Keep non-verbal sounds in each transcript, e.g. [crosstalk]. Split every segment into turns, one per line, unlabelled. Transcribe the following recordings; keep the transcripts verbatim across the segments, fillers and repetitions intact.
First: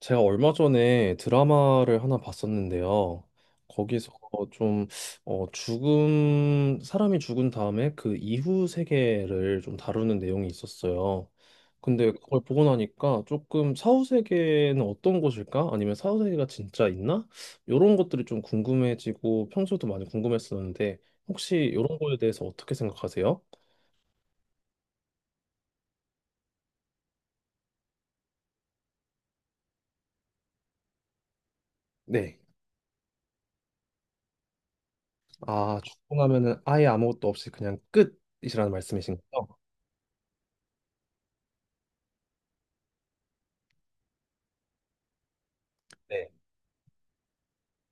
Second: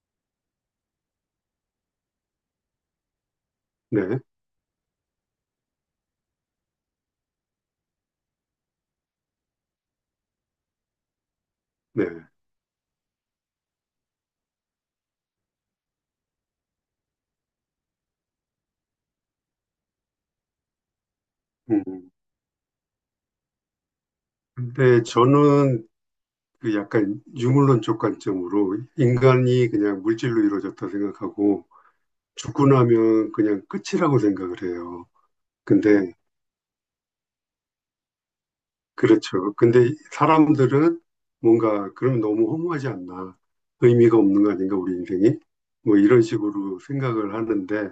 제가 얼마 전에 드라마를 하나 봤었는데요. 거기서
네,
좀 어, 죽음, 사람이 죽은 다음에 그 이후 세계를 좀 다루는 내용이 있었어요.
네.
근데 그걸 보고 나니까 조금 사후 세계는 어떤 곳일까? 아니면 사후 세계가 진짜 있나? 이런 것들이 좀 궁금해지고 평소에도 많이 궁금했었는데 혹시 이런
음,
거에 대해서 어떻게 생각하세요?
근데 저는 그 약간 유물론적 관점으로 인간이 그냥 물질로 이루어졌다 생각하고
네.
죽고 나면 그냥 끝이라고 생각을 해요.
아,
근데,
죽고 나면은 아예 아무것도 없이 그냥 끝이라는 말씀이신
그렇죠.
거죠?
근데 사람들은 뭔가 그럼 너무 허무하지 않나. 의미가 없는 거 아닌가, 우리 인생이? 뭐 이런
네.
식으로 생각을 하는데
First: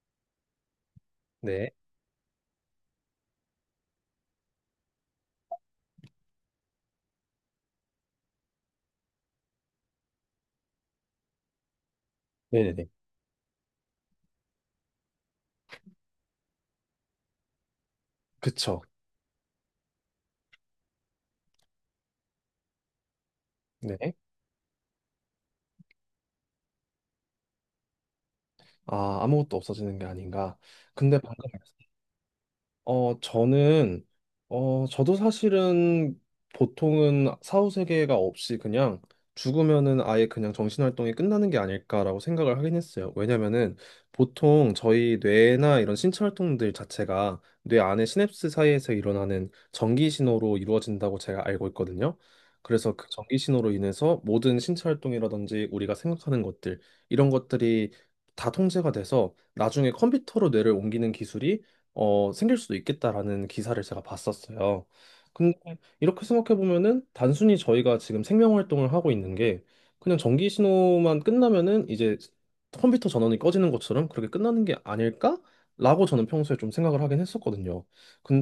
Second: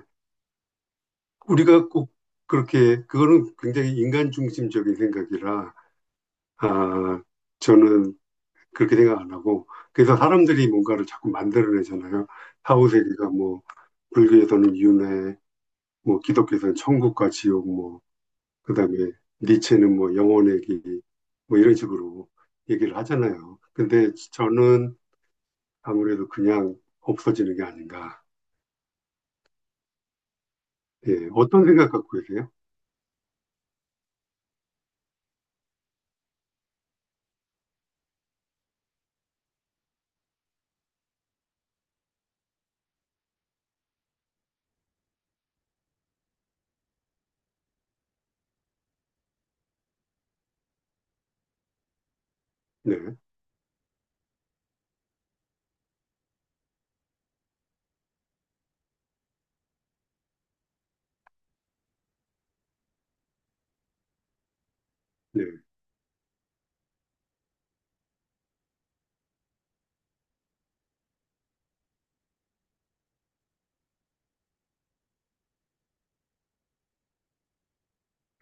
네.
우리가 꼭 그렇게, 그거는 굉장히 인간 중심적인 생각이라, 아, 저는 그렇게 생각 안 하고 그래서 사람들이 뭔가를 자꾸 만들어내잖아요.
네네네.
사후세계가 뭐 불교에서는 윤회, 뭐 기독교에서는 천국과 지옥, 뭐
그쵸.
그다음에 니체는 뭐 영혼의 길, 뭐 이런 식으로 얘기를 하잖아요. 근데
네.
저는 아무래도 그냥 없어지는 게 아닌가.
아, 아무것도 없어지는 게 아닌가. 근데
예,
방금
어떤 생각 갖고 계세요?
어, 저는, 어, 저도 사실은 보통은 사후 세계가 없이 그냥 죽으면은 아예 그냥 정신활동이 끝나는 게 아닐까라고 생각을 하긴 했어요. 왜냐면은 보통 저희 뇌나 이런 신체 활동들 자체가 뇌 안의 시냅스 사이에서 일어나는 전기 신호로 이루어진다고 제가 알고 있거든요. 그래서
네,
그 전기 신호로 인해서 모든 신체 활동이라든지 우리가 생각하는 것들, 이런 것들이 다 통제가 돼서 나중에 컴퓨터로 뇌를 옮기는 기술이 어, 생길 수도 있겠다라는 기사를 제가 봤었어요.
네.
근데 이렇게 생각해 보면은 단순히 저희가 지금 생명 활동을 하고 있는 게 그냥 전기 신호만 끝나면은 이제 컴퓨터 전원이 꺼지는 것처럼 그렇게 끝나는 게 아닐까라고 저는 평소에 좀 생각을 하긴 했었거든요.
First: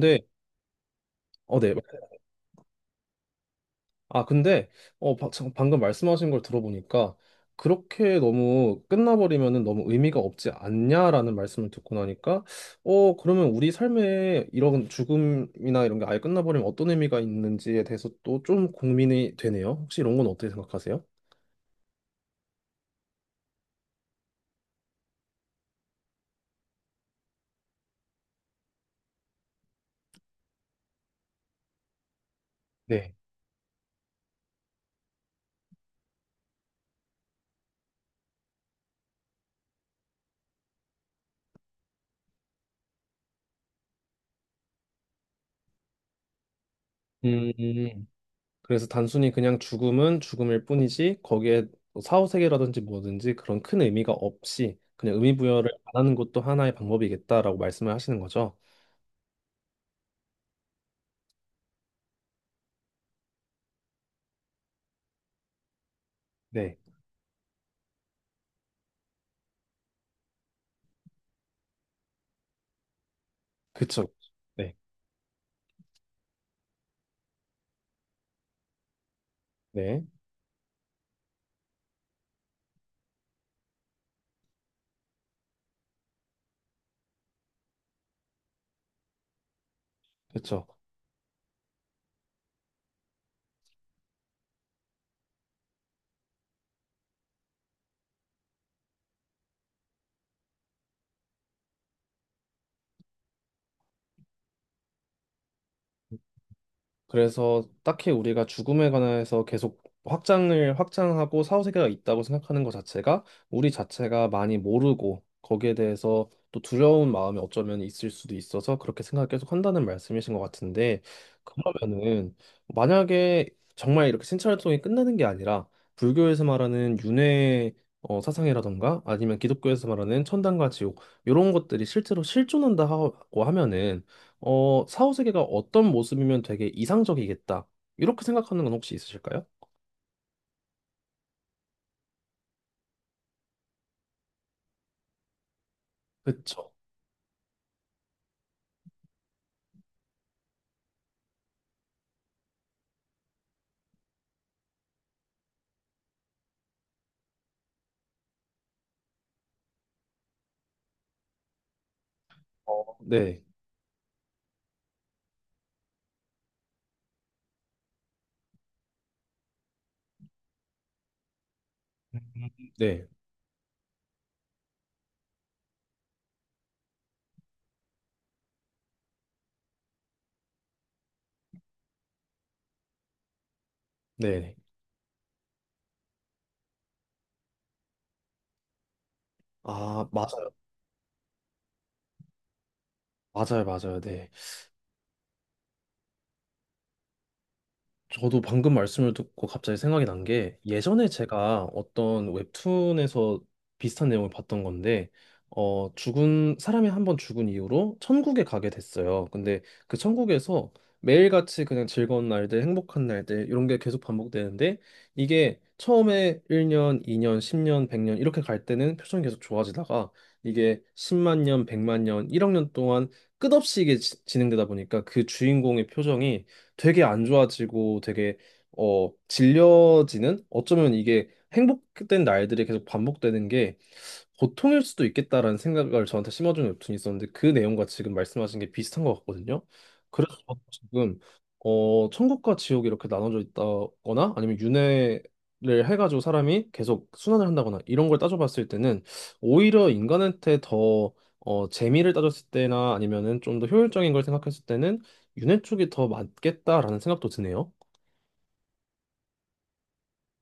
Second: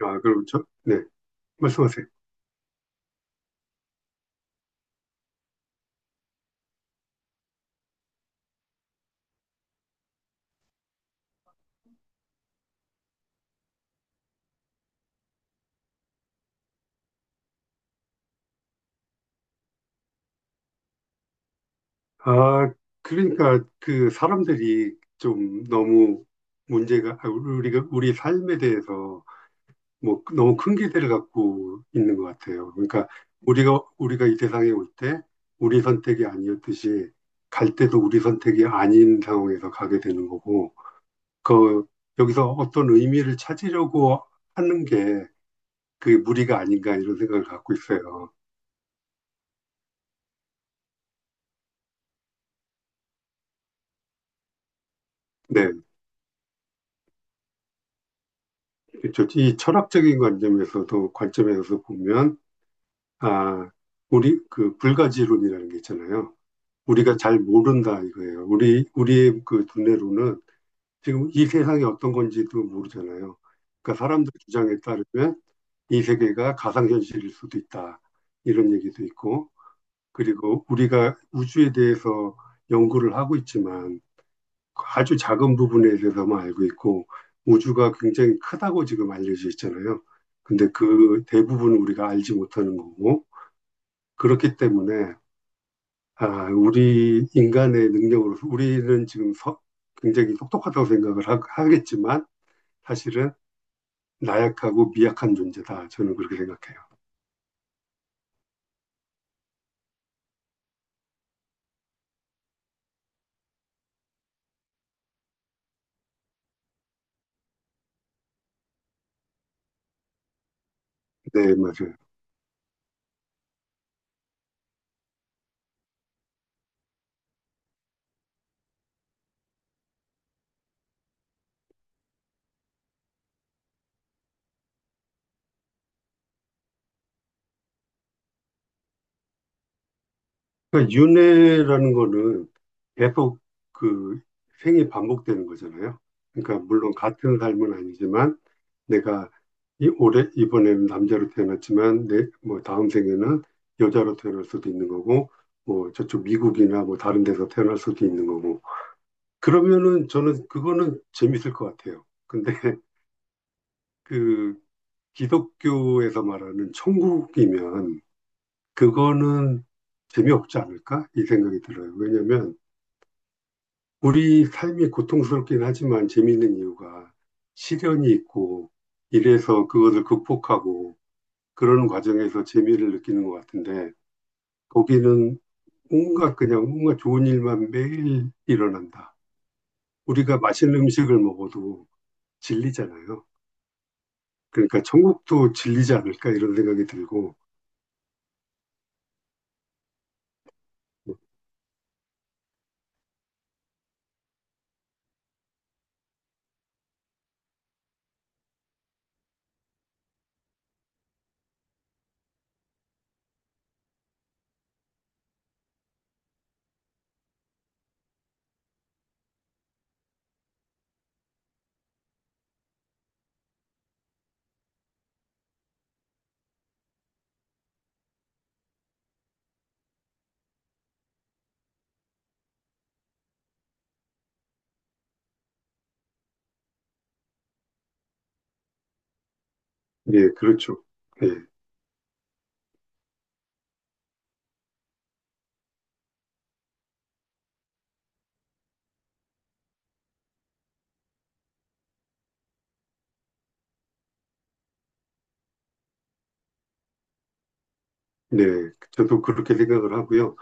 아, 그럼 저, 네,
어, 네.
말씀하세요.
아, 근데, 어, 바- 참, 방금 말씀하신 걸 들어보니까, 그렇게 너무 끝나버리면은 너무 의미가 없지 않냐라는 말씀을 듣고 나니까, 어, 그러면 우리 삶에 이런 죽음이나 이런 게 아예 끝나버리면 어떤 의미가 있는지에 대해서 또 좀 고민이 되네요. 혹시 이런 건 어떻게 생각하세요?
아, 그러니까 그 사람들이 좀 너무 문제가 아, 우리가 우리 삶에 대해서 뭐 너무 큰 기대를 갖고 있는 것 같아요. 그러니까
네.
우리가 우리가 이 세상에 올 때 우리 선택이 아니었듯이 갈 때도 우리 선택이 아닌 상황에서 가게 되는 거고 그 여기서 어떤 의미를 찾으려고 하는 게 그게 무리가 아닌가 이런 생각을
음,
갖고 있어요.
그래서 단순히 그냥 죽음은 죽음일 뿐이지, 거기에 뭐 사후세계라든지 뭐든지 그런 큰 의미가 없이, 그냥 의미 부여를
네,
안 하는 것도 하나의 방법이겠다라고 말씀을 하시는 거죠.
그렇죠. 이 철학적인 관점에서도 관점에서 보면 아 우리 그 불가지론이라는 게 있잖아요.
네.
우리가 잘 모른다 이거예요. 우리 우리의 그 두뇌로는 지금 이 세상이 어떤 건지도 모르잖아요. 그러니까
그쵸.
사람들
네.
주장에 따르면 이 세계가 가상현실일 수도 있다. 이런 얘기도 있고,
네.
그리고 우리가 우주에 대해서 연구를 하고 있지만 아주 작은 부분에 대해서만 알고 있고, 우주가 굉장히 크다고 지금 알려져 있잖아요.
그쵸.
근데 그 대부분은 우리가 알지 못하는 거고, 그렇기 때문에, 아, 우리 인간의 능력으로서 우리는 지금 서- 굉장히 똑똑하다고 생각을 하- 하겠지만, 사실은 나약하고 미약한 존재다. 저는 그렇게 생각해요.
그래서 딱히 우리가 죽음에 관해서 계속 확장을 확장하고 사후세계가 있다고 생각하는 것 자체가 우리 자체가 많이 모르고 거기에 대해서 또 두려운 마음이 어쩌면 있을 수도 있어서 그렇게 생각을 계속 한다는 말씀이신 것 같은데
네, 맞아요.
그러면은 만약에 정말 이렇게 신체활동이 끝나는 게 아니라 불교에서 말하는 윤회 어, 사상이라던가 아니면 기독교에서 말하는 천당과 지옥 이런 것들이 실제로 실존한다고 하면은 어, 사후세계가 어떤 모습이면 되게 이상적이겠다. 이렇게 생각하는 건 혹시 있으실까요?
그러니까 윤회라는 거는 계속 그 생이 반복되는 거잖아요. 그러니까
그쵸.
물론 같은 삶은 아니지만 내가 이 올해 이번에는 남자로 태어났지만 내 뭐 다음 생에는 여자로 태어날 수도 있는 거고 뭐 저쪽 미국이나 뭐 다른 데서 태어날 수도 있는 거고 그러면은 저는 그거는 재밌을 것 같아요. 근데 [laughs]
어, 네,
그 기독교에서 말하는 천국이면 그거는 재미없지 않을까? 이 생각이 들어요. 왜냐면
네,
우리 삶이 고통스럽긴 하지만 재미있는 이유가 시련이 있고 이래서 그것을 극복하고 그러는 과정에서 재미를 느끼는 것 같은데
네.
거기는 뭔가 그냥 뭔가 좋은 일만 매일 일어난다.
아,
우리가
맞아요.
맛있는 음식을 먹어도 질리잖아요.
맞아요, 맞아요. 네.
그러니까 천국도 질리지 않을까 이런 생각이 들고
저도 방금 말씀을 듣고 갑자기 생각이 난 게 예전에 제가 어떤 웹툰에서 비슷한 내용을 봤던 건데 어 죽은 사람이 한번 죽은 이후로 천국에 가게 됐어요. 근데 그 천국에서 매일같이 그냥 즐거운 날들, 행복한 날들 이런 게 계속 반복되는데 이게 처음에 일 년, 이 년, 십 년, 백 년 이렇게 갈 때는 표정이 계속 좋아지다가 이게 십만 년, 백만 년, 일억 년 동안 끝없이 이게 지- 진행되다 보니까 그 주인공의 표정이 되게 안 좋아지고 되게 어 질려지는 어쩌면 이게 행복된 날들이 계속 반복되는 게 고통일 수도 있겠다라는 생각을 저한테 심어준 웹툰이 있었는데 그 내용과 지금 말씀하신 게 비슷한 것 같거든요.
예,
그래서 저도
그렇죠.
지금
예,
어 천국과 지옥이 이렇게 나눠져 있다거나 아니면 윤회를 해가지고 사람이 계속 순환을 한다거나 이런 걸 따져봤을 때는 오히려 인간한테 더 어, 재미를 따졌을 때나 아니면은 좀 더 효율적인 걸 생각했을 때는 윤회 쪽이 더 맞겠다라는 생각도 드네요.
네, 저도 그렇게 생각을 하고요.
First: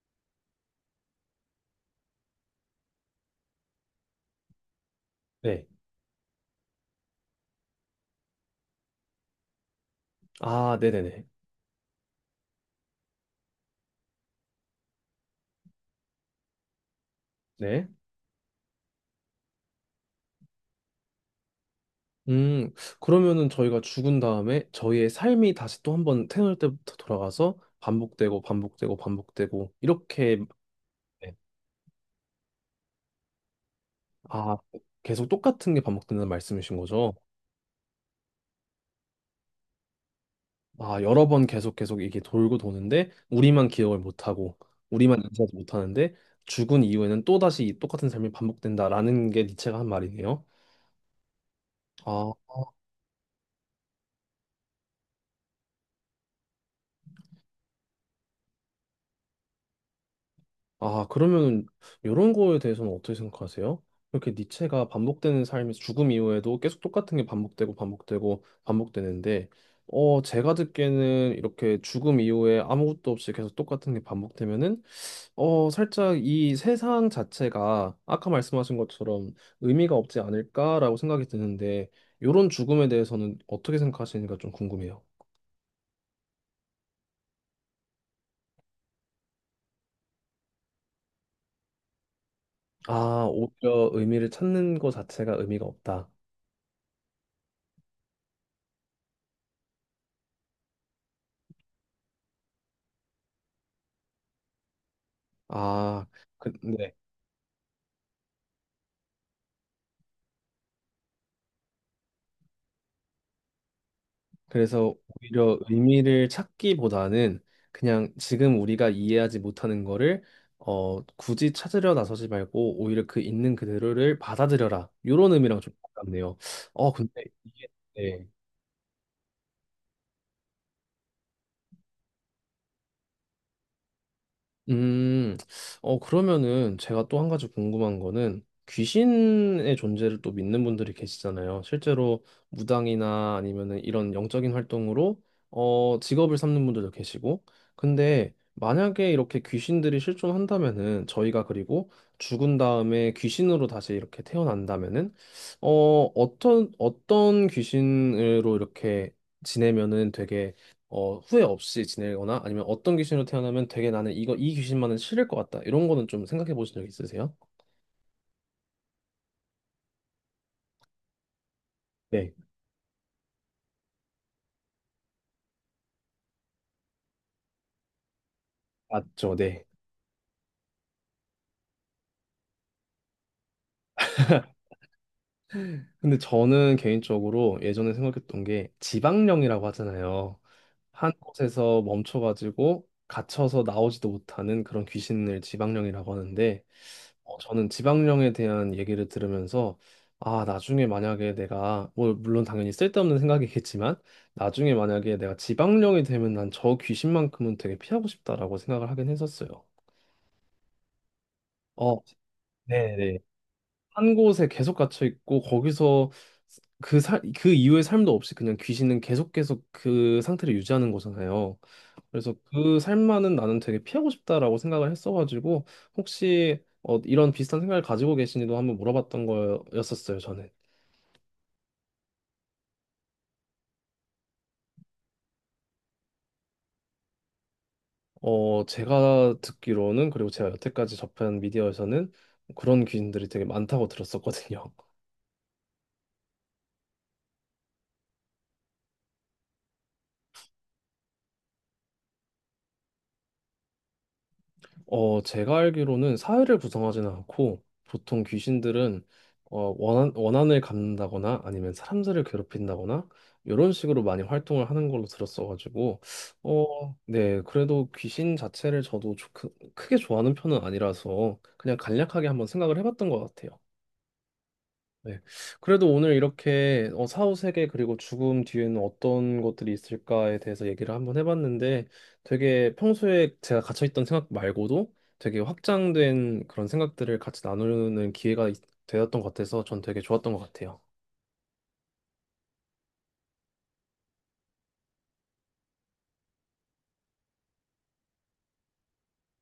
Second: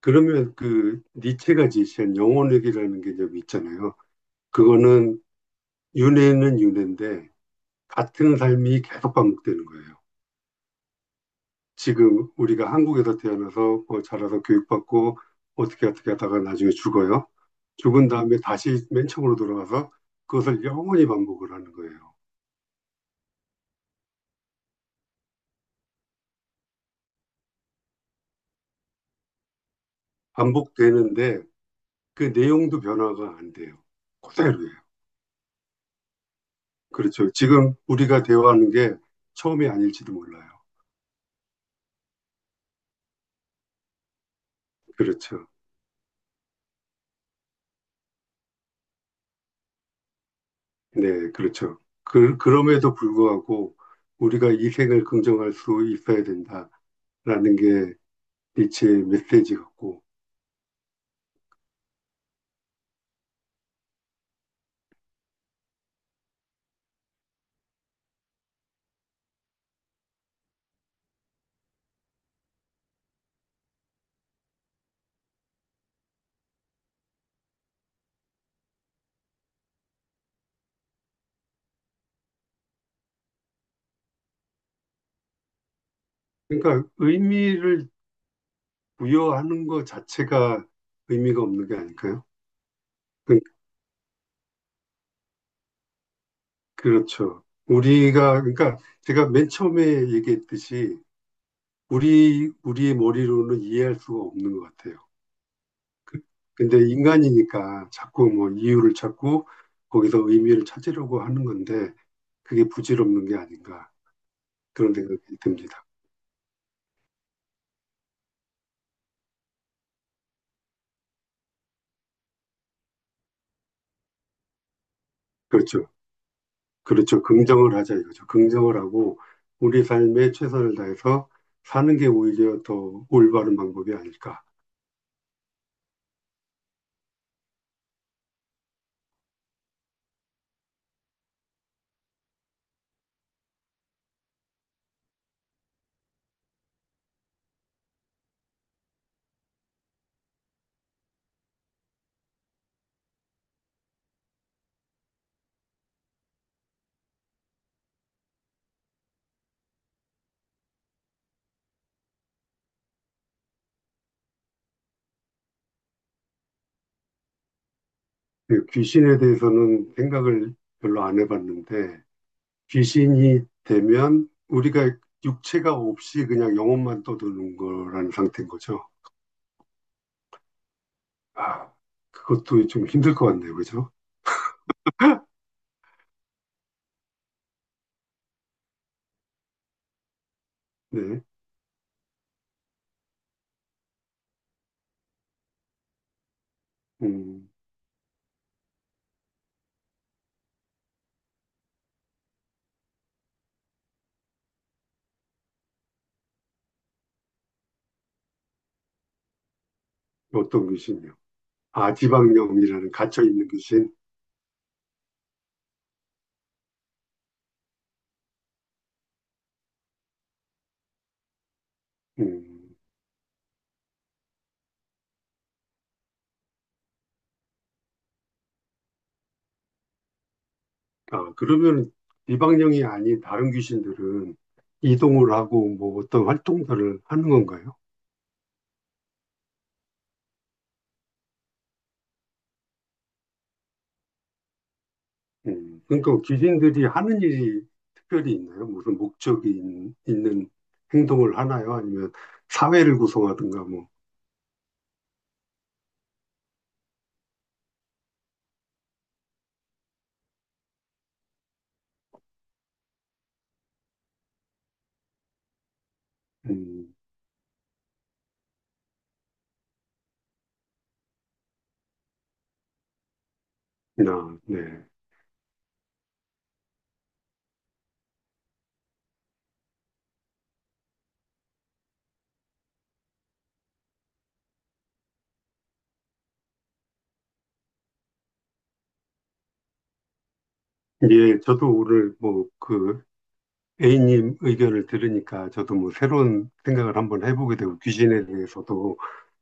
그러면 그 니체가 제시한 영혼회귀라는 개념이 있잖아요. 그거는
네,
윤회는 윤회인데 같은 삶이 계속 반복되는 거예요.
아, 네네네.
지금 우리가 한국에서 태어나서 뭐 자라서 교육받고 어떻게 어떻게 하다가 나중에 죽어요.
네,
죽은 다음에 다시 맨 처음으로 돌아가서 그것을 영원히 반복을 하는 거예요.
음, 그러면은 저희가 죽은 다음에 저희의 삶이 다시 또 한번 태어날 때부터 돌아가서 반복되고 반복되고 반복되고 이렇게 네,
반복되는데 그 내용도 변화가 안 돼요.
아,
그대로예요.
계속 똑같은 게 반복된다는 말씀이신 거죠?
그렇죠. 지금 우리가 대화하는 게 처음이 아닐지도 몰라요.
아, 여러 번 계속 계속 이게 돌고 도는데 우리만 기억을 못 하고 우리만
그렇죠.
인지하지 못하는데 죽은 이후에는 또다시 이 똑같은 삶이 반복된다라는 게 니체가 한 말이네요.
네, 그렇죠.
아,
그, 그럼에도 불구하고 우리가 이 생을 긍정할 수 있어야 된다라는 게 니체의 메시지 같고.
아, 그러면 이런 거에 대해서는 어떻게 생각하세요? 이렇게 니체가 반복되는 삶에서 죽음 이후에도 계속 똑같은 게 반복되고 반복되고 반복되는데, 어, 제가 듣기에는 이렇게 죽음 이후에 아무것도 없이 계속 똑같은 게 반복되면은, 어, 살짝 이 세상 자체가 아까 말씀하신 것처럼 의미가 없지 않을까라고 생각이 드는데, 이런 죽음에 대해서는 어떻게 생각하시는지가 좀 궁금해요.
그러니까 의미를 부여하는 것 자체가 의미가 없는 게 아닐까요?
아,
그,
오히려 의미를 찾는 것 자체가 의미가 없다.
그렇죠. 우리가, 그러니까 제가 맨 처음에 얘기했듯이 우리, 우리의 머리로는 이해할 수가 없는 것 같아요.
아,
근데
근데
인간이니까 자꾸 뭐 이유를 찾고 거기서 의미를 찾으려고 하는 건데 그게 부질없는 게 아닌가. 그런
그래서
생각이
오히려
듭니다.
의미를 찾기보다는 그냥 지금 우리가 이해하지 못하는 거를 어, 굳이 찾으려 나서지 말고 오히려 그 있는 그대로를 받아들여라. 이런 의미랑 좀
그렇죠.
가깝네요. 어,
그렇죠.
근데 이게
긍정을 하자 이거죠.
네.
긍정을 하고 우리 삶에 최선을 다해서 사는 게 오히려 더 올바른 방법이 아닐까.
음, 어, 그러면은 제가 또 한 가지 궁금한 거는 귀신의 존재를 또 믿는 분들이 계시잖아요. 실제로 무당이나 아니면은 이런 영적인 활동으로 어, 직업을 삼는 분들도 계시고. 근데 만약에 이렇게 귀신들이 실존한다면은 저희가 그리고 죽은 다음에 귀신으로 다시 이렇게 태어난다면은 어, 어떤 어떤 귀신으로 이렇게 지내면은 되게 어, 후회 없이 지내거나 아니면 어떤 귀신으로 태어나면 되게 나는 이거 이 귀신만은 싫을 것 같다. 이런 거는 좀 생각해 보신 적 있으세요?
그 귀신에 대해서는 생각을 별로 안 해봤는데
네,
귀신이 되면 우리가 육체가 없이 그냥 영혼만 떠드는 거라는 상태인 거죠.
맞죠. 네.
아, 그것도 좀 힘들 것 같네요. 그죠?
근데 저는 개인적으로 예전에 생각했던 게 지방령이라고 하잖아요. 한
네.
곳에서 멈춰가지고 갇혀서 나오지도 못하는 그런 귀신을 지방령이라고 하는데 어,
음,
저는 지방령에 대한 얘기를 들으면서 아, 나중에 만약에 내가 뭐 물론 당연히 쓸데없는 생각이겠지만 나중에 만약에 내가 지방령이 되면 난 저 귀신만큼은 되게 피하고 싶다라고 생각을 하긴 했었어요.
어떤 귀신이요? 아,
어,
지방령이라는
네네.
갇혀있는 귀신.
한 곳에 계속 갇혀 있고 거기서 그 살, 그 이후의 삶도 없이 그냥 귀신은 계속 계속 그 상태를 유지하는 거잖아요. 그래서
음.
그 삶만은 나는 되게 피하고 싶다라고 생각을 했어가지고 혹시 어, 이런 비슷한 생각을 가지고 계시니도 한번 물어봤던 거였었어요, 저는.
아, 그러면 이방령이 아닌 다른 귀신들은 이동을 하고 뭐 어떤 활동들을 하는 건가요?
어, 제가 듣기로는 그리고 제가 여태까지 접한 미디어에서는 그런 귀신들이 되게 많다고 들었었거든요.
음, 그러니까 귀신들이 하는 일이 특별히 있나요? 무슨 목적이 있- 있는 행동을 하나요? 아니면 사회를 구성하든가 뭐,
어, 제가 알기로는 사회를 구성하지는 않고 보통 귀신들은 어, 원한, 원한을 갚는다거나 아니면 사람들을 괴롭힌다거나 이런 식으로 많이 활동을 하는 걸로 들었어가지고 어,
음,
네, 그래도 귀신 자체를 저도 좋- 크, 크게 좋아하는 편은 아니라서 그냥 간략하게 한번 생각을 해봤던 것 같아요.
아, 네.
네. 그래도 오늘 이렇게 어, 사후 세계 그리고 죽음 뒤에는 어떤 것들이 있을까에 대해서 얘기를 한번 해봤는데 되게 평소에 제가 갇혀있던 생각 말고도 되게 확장된 그런 생각들을 같이 나누는 기회가 있- 되었던 것 같아서 전 되게 좋았던 것 같아요.
예, 저도 오늘 뭐 그 A님 의견을 들으니까 저도 뭐 새로운 생각을 한번 해보게 되고 귀신에 대해서도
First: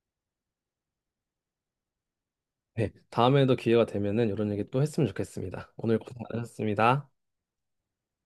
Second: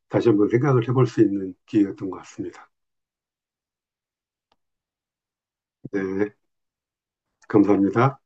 다시 한번 생각을 해볼 수 있는 기회였던 것 같습니다.
네. 다음에도 기회가 되면은 이런 얘기 또 했으면 좋겠습니다. 오늘 고생
네,
많으셨습니다.
감사합니다.